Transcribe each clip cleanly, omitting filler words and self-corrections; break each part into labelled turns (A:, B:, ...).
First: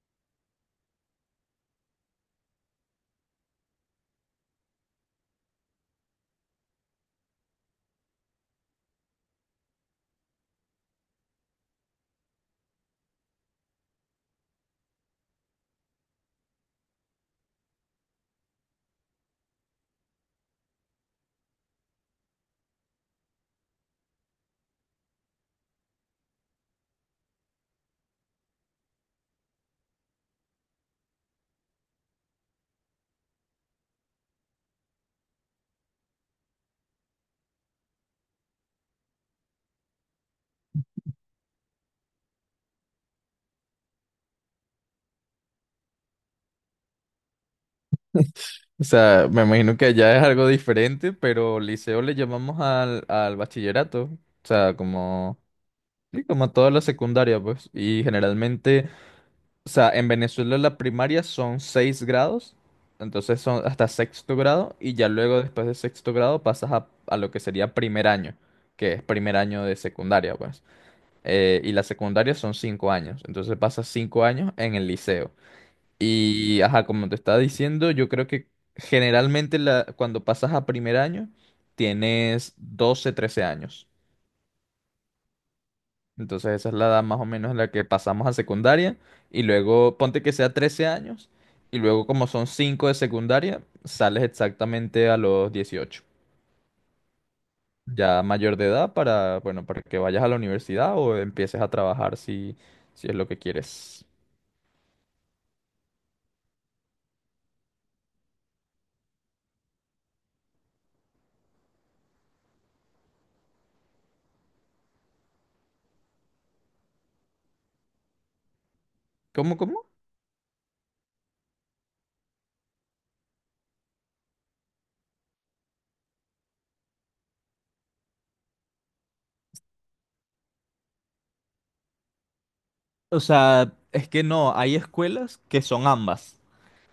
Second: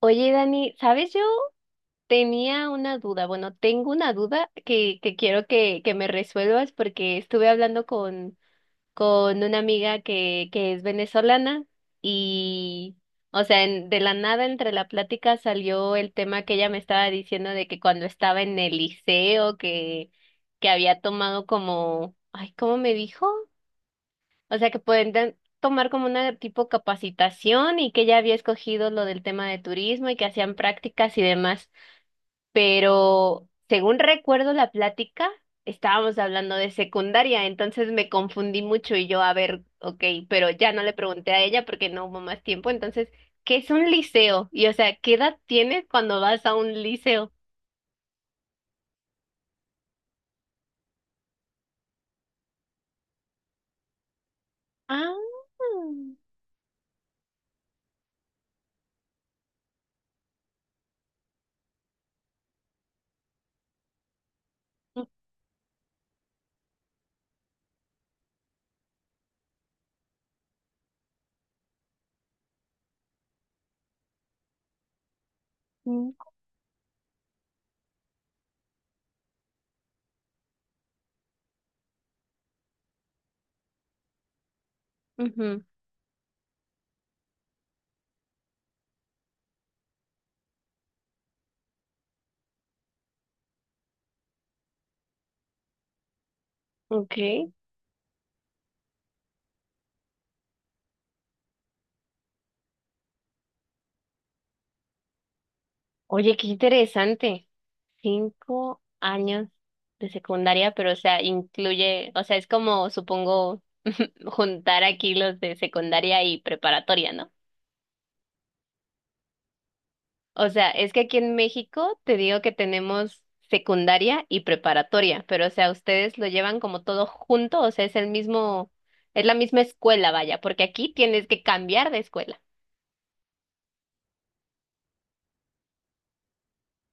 A: Oye, Dani, ¿sabes? Yo Tenía una duda, bueno, tengo una duda que quiero que me resuelvas porque estuve hablando con una amiga que es venezolana y, de la nada entre la plática salió el tema que ella me estaba diciendo de que cuando estaba en el liceo, que había tomado como, ay, ¿cómo me dijo? O sea, que pueden tomar como una tipo capacitación y que ella había escogido lo del tema de turismo y que hacían prácticas y demás. Pero según recuerdo la plática, estábamos hablando de secundaria, entonces me confundí mucho y yo, a ver, ok, pero ya no le pregunté a ella porque no hubo más tiempo. Entonces, ¿qué es un liceo? Y o sea, ¿qué edad tienes cuando vas a un liceo?
B: O sea, me imagino que allá es algo diferente, pero liceo le llamamos al bachillerato. O sea, como,
A: Ah,
B: sí, como toda la secundaria, pues. Y generalmente, o sea, en Venezuela la primaria son seis grados, entonces son hasta sexto grado, y ya luego después de sexto grado pasas a lo que sería primer año, que es primer año de secundaria, pues. Y la secundaria son 5 años, entonces pasas 5 años en el liceo.
A: ujú,
B: Y, ajá, como te estaba diciendo, yo creo que generalmente cuando pasas a primer año, tienes 12 13 años.
A: ujú,
B: Entonces esa es la edad más o menos en la que pasamos a secundaria. Y luego, ponte que sea 13 años. Y luego, como son 5 de secundaria, sales exactamente a los 18.
A: ok.
B: Ya mayor de edad para, bueno, para que vayas a la universidad o empieces a trabajar si, si es lo que quieres.
A: Oye, qué interesante. 5 años de secundaria, pero o sea, incluye, o sea, es como, supongo, juntar aquí los de secundaria y preparatoria, ¿no?
B: ¿Cómo, cómo?
A: O sea, es que aquí en México te digo que tenemos secundaria y preparatoria, pero o sea, ustedes lo llevan como todo junto, o sea, es el mismo, es la misma escuela, vaya, porque aquí tienes que cambiar de escuela.
B: O sea, es que no, hay escuelas que son ambas.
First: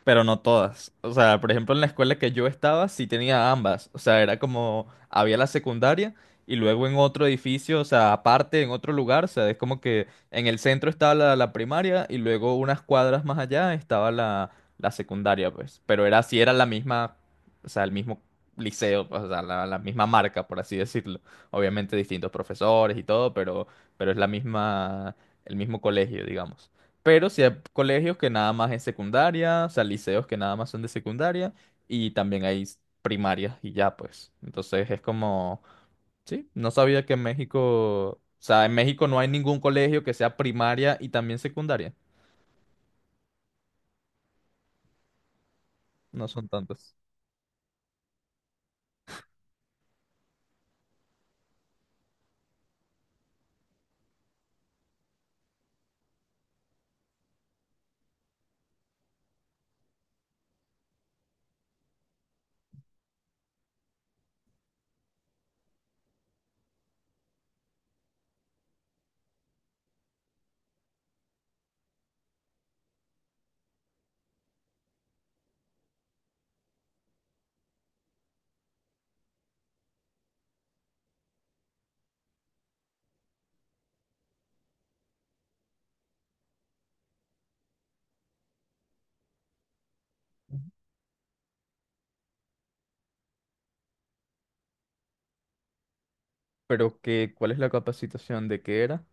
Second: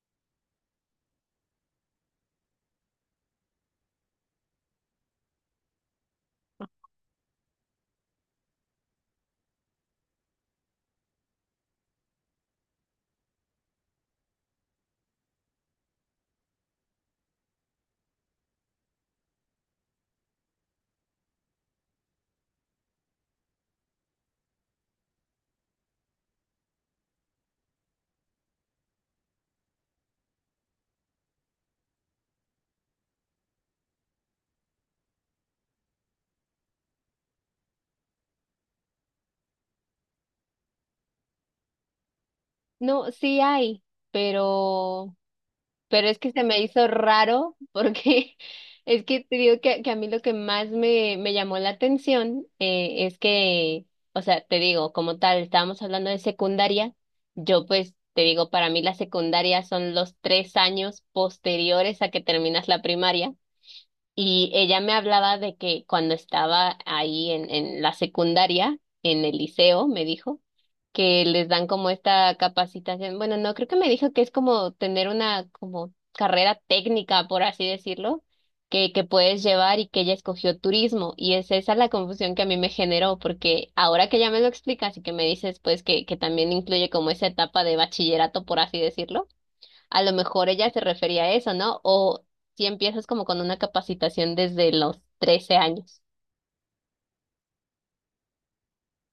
B: Pero no todas. O sea, por ejemplo, en la escuela que yo estaba sí tenía ambas. O sea, era como, había la secundaria y luego en otro edificio, o sea, aparte, en otro lugar, o sea, es como que en el centro estaba la primaria y luego unas cuadras más allá estaba la secundaria, pues. Pero era así, era la misma, o sea, el mismo liceo, pues, o sea, la misma marca, por así decirlo. Obviamente distintos profesores y todo, pero es la misma, el mismo colegio, digamos. Pero sí hay colegios que nada más es secundaria, o sea, liceos que nada más son de secundaria y también hay primarias y ya pues. Entonces es como, sí, no sabía que en México, o sea, en México no hay ningún colegio que sea primaria y también secundaria.
A: No, sí hay, pero... Pero es
B: No
A: que se
B: son
A: me hizo
B: tantos.
A: raro porque es que te digo que a mí lo que más me llamó la atención es que, o sea, te digo, como tal, estábamos hablando de secundaria, yo pues te digo, para mí la secundaria son los 3 años posteriores a que terminas la primaria. Y ella me hablaba de que cuando estaba ahí en la secundaria, en el liceo, me dijo, que les dan como esta capacitación. Bueno, no, creo que me dijo que es como tener una como carrera técnica, por así decirlo, que puedes llevar y que ella escogió turismo. Y es esa la confusión que a mí me generó, porque ahora que ya me lo explicas y que me dices pues que también incluye como esa etapa de bachillerato, por así decirlo, a lo mejor ella se refería a eso, ¿no? O si empiezas como con una capacitación desde los 13 años.
B: Pero que, ¿cuál es la capacitación de qué era?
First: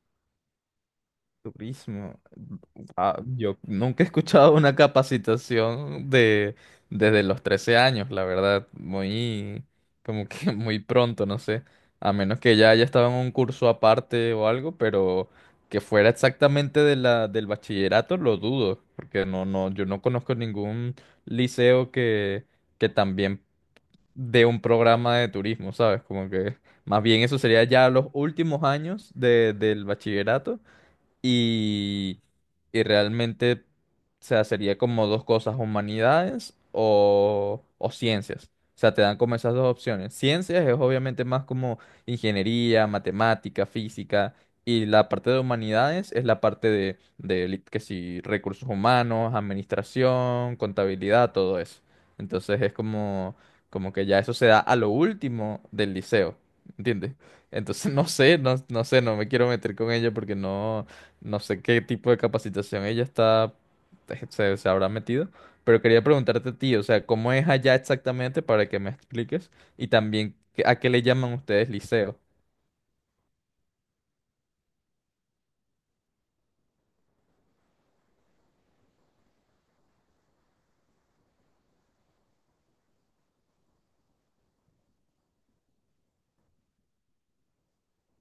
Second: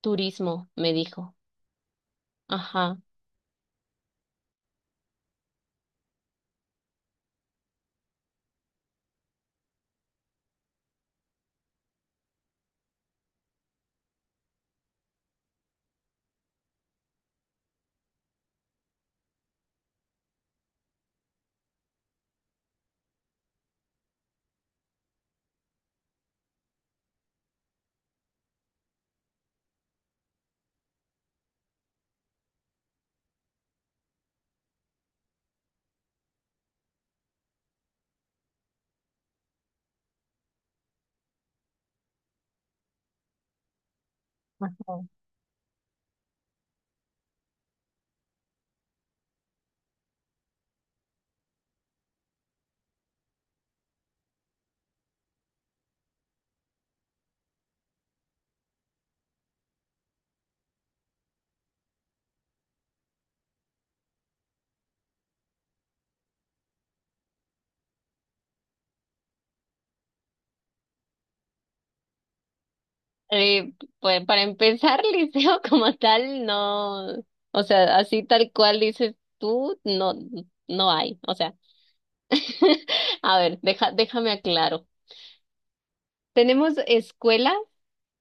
A: Turismo, me dijo.
B: Turismo.
A: Ajá.
B: Ah, yo nunca he escuchado una capacitación de desde los 13 años, la verdad, muy como que muy pronto, no sé, a menos que ya haya estado en un curso aparte o algo, pero que fuera exactamente de la del bachillerato lo dudo, porque no no yo no conozco ningún liceo que también dé un programa de turismo, ¿sabes? Como que más bien eso sería ya los últimos años del bachillerato y, y realmente, o sea, sería como dos cosas, humanidades o ciencias. O sea, te dan como esas dos opciones. Ciencias es obviamente más como ingeniería, matemática, física. Y
A: Ajá.
B: la parte de humanidades es la parte de que si recursos humanos, administración, contabilidad, todo eso. Entonces es como que ya eso se da a lo último del liceo, ¿entiendes? Entonces no sé, no, no sé, no me quiero meter con ella porque no, no sé qué tipo de capacitación ella está, se, se habrá metido, pero quería preguntarte a ti, o sea, ¿cómo es allá exactamente para que me expliques? Y también, ¿a qué le llaman ustedes liceo?
A: Eh, pues para empezar, liceo como tal, no, o sea, así tal cual dices tú, no, no hay. O sea, a ver, déjame aclaro. Tenemos escuela...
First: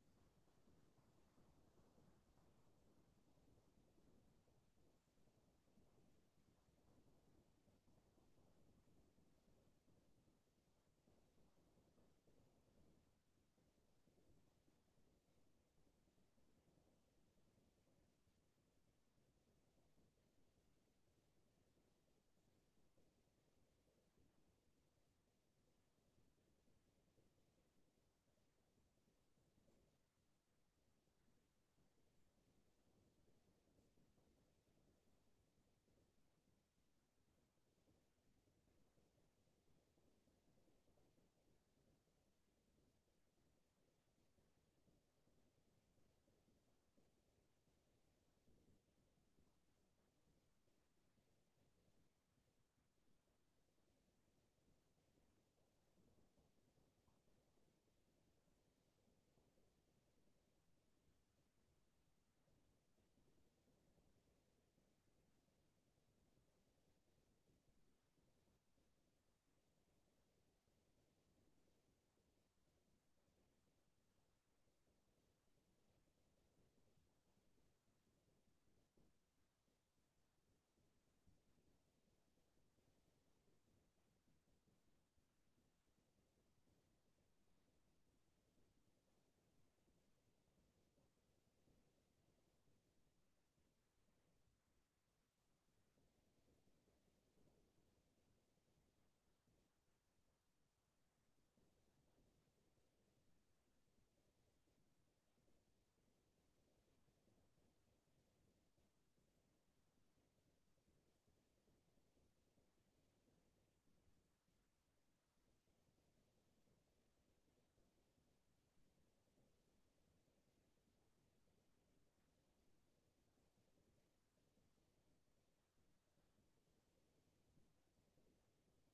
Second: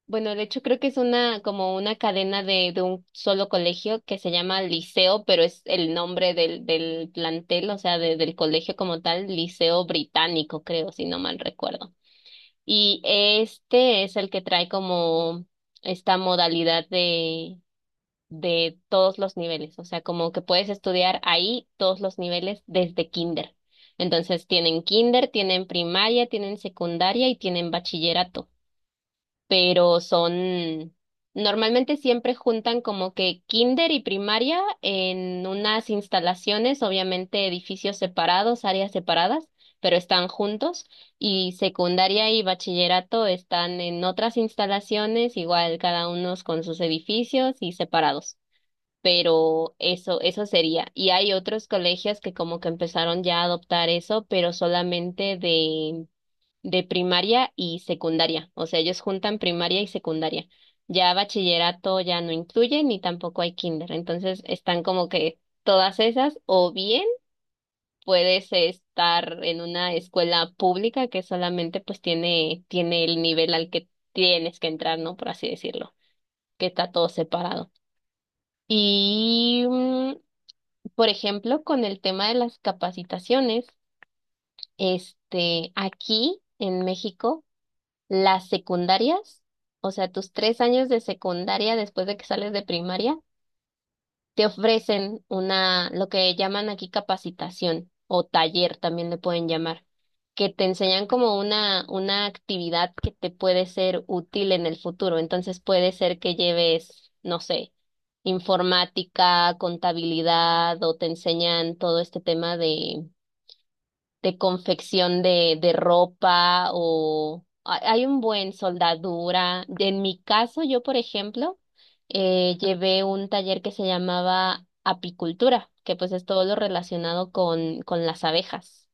A: Bueno, de hecho creo que es una como una cadena de un solo colegio que se llama Liceo, pero es el nombre del plantel, o sea, del colegio como tal, Liceo Británico, creo, si no mal recuerdo. Y este es el que trae como esta modalidad de todos los niveles, o sea, como que puedes estudiar ahí todos los niveles desde kinder. Entonces tienen kinder, tienen primaria, tienen secundaria y tienen bachillerato, pero son, normalmente siempre juntan como que kinder y primaria en unas instalaciones, obviamente edificios separados, áreas separadas, pero están juntos, y secundaria y bachillerato están en otras instalaciones, igual cada uno con sus edificios y separados. Pero eso sería. Y hay otros colegios que como que empezaron ya a adoptar eso, pero solamente de primaria y secundaria. O sea, ellos juntan primaria y secundaria. Ya bachillerato ya no incluye, ni tampoco hay kinder. Entonces están como que todas esas, o bien puedes estar en una escuela pública que solamente pues tiene el nivel al que tienes que entrar, ¿no? Por así decirlo, que está todo separado. Y, por ejemplo, con el tema de las capacitaciones, este, aquí en México, las secundarias, o sea, tus 3 años de secundaria después de que sales de primaria, te ofrecen una, lo que llaman aquí capacitación o taller también le pueden llamar, que te enseñan como una actividad que te puede ser útil en el futuro. Entonces puede ser que lleves, no sé, informática, contabilidad o te enseñan todo este tema de confección de ropa o hay un buen soldadura. En mi caso, yo, por ejemplo, llevé un taller que se llamaba apicultura, que pues es todo lo relacionado con las abejas.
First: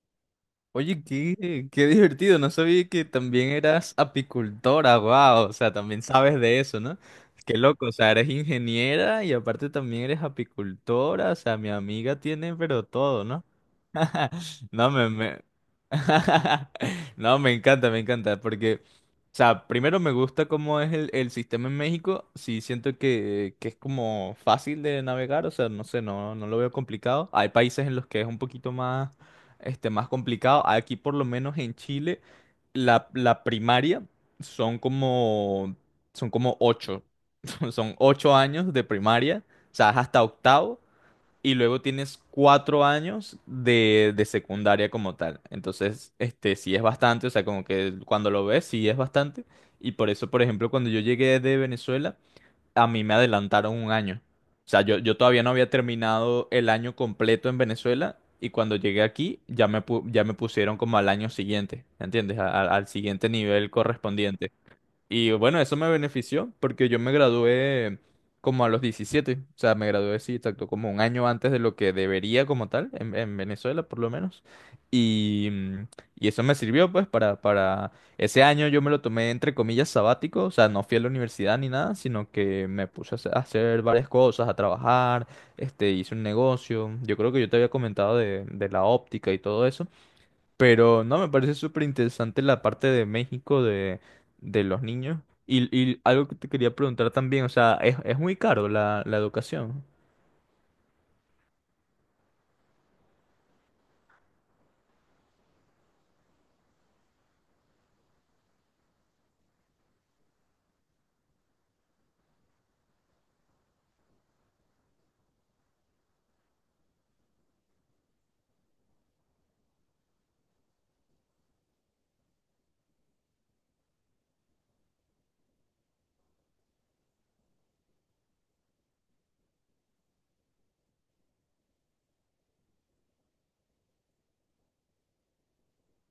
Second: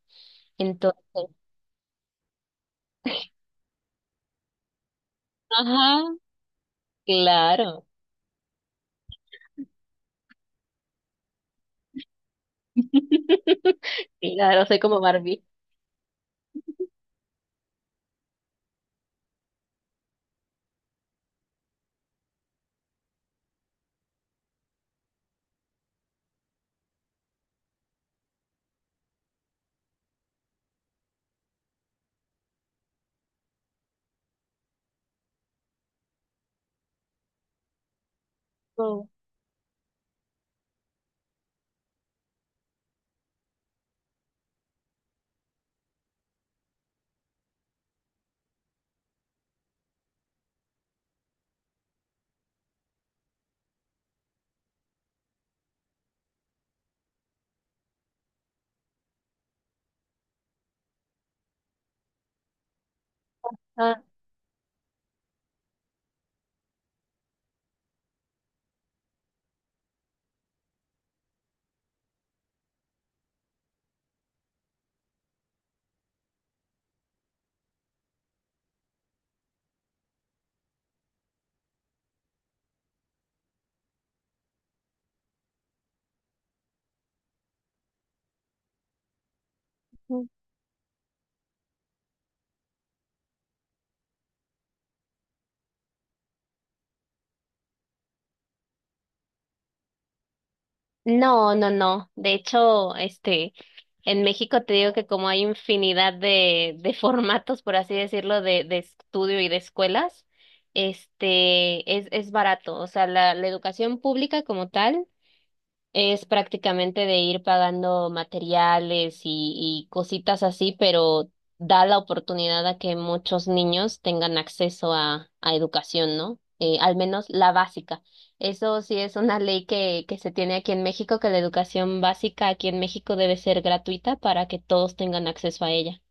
A: Entonces,
B: Oye, qué divertido, no sabía que también eras apicultora, wow, o sea,
A: ajá,
B: también sabes de eso, ¿no? Qué
A: claro.
B: loco, o sea, eres ingeniera y aparte también eres apicultora, o sea, mi amiga tiene pero todo, ¿no?
A: Claro, soy
B: No,
A: como
B: me, me...
A: Barbie.
B: No, me encanta, porque, o sea, primero me gusta cómo es el sistema en México, sí siento que, es como fácil de navegar, o sea, no sé, no, no lo veo complicado. Hay países en los que es un poquito más complicado. Aquí, por lo menos en Chile, la primaria son como, son como 8. Son 8 años de
A: Oh,
B: primaria, o sea, es hasta octavo, y luego tienes 4 años de secundaria como tal. Entonces, sí es bastante, o sea, como que cuando lo ves, sí es bastante. Y por eso, por ejemplo, cuando yo llegué de Venezuela, a mí me adelantaron un año. O sea, yo todavía no había terminado el año completo en Venezuela y cuando llegué aquí ya me pusieron como al año siguiente, ¿me entiendes? Al siguiente nivel
A: ah.
B: correspondiente. Y bueno, eso me benefició porque yo me gradué como a los 17. O sea, me gradué, sí, exacto, como un año antes de lo que debería como tal, en, Venezuela por lo menos. Y, y eso me sirvió pues para… Ese año yo me lo tomé entre comillas sabático, o sea, no fui a la universidad ni nada, sino que me puse a hacer varias cosas, a trabajar, hice un negocio. Yo creo que yo te había comentado de la óptica y todo eso. Pero no, me parece súper interesante la parte de México de los niños. Y algo que te quería preguntar también, o sea, es muy caro la educación.
A: No, no, no. De hecho, este, en México te digo que como hay infinidad de formatos, por así decirlo, de estudio y de escuelas, este, es barato. O sea, la educación pública como tal. Es prácticamente de ir pagando materiales y cositas así, pero da la oportunidad a que muchos niños tengan acceso a educación, ¿no? Al menos la básica. Eso sí es una ley que se tiene aquí en México, que la educación básica aquí en México debe ser gratuita para que todos tengan acceso a ella.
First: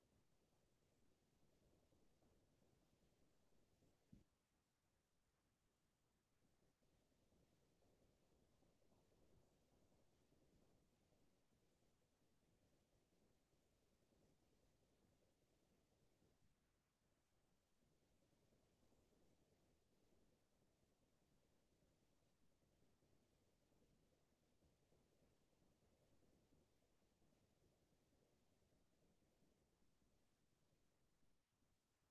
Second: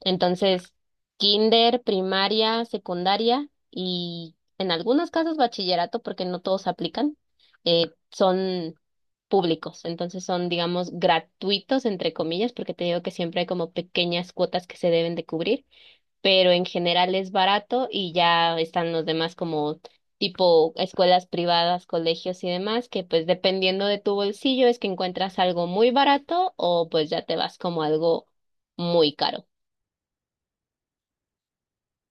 A: Entonces, kinder, primaria, secundaria y en algunos casos bachillerato, porque no todos aplican, son públicos. Entonces son, digamos, gratuitos, entre comillas, porque te digo que siempre hay como pequeñas cuotas que se deben de cubrir, pero en general es barato y ya están los demás como tipo escuelas privadas, colegios y demás, que pues dependiendo de tu bolsillo es que encuentras algo muy barato o pues ya te vas como algo muy caro.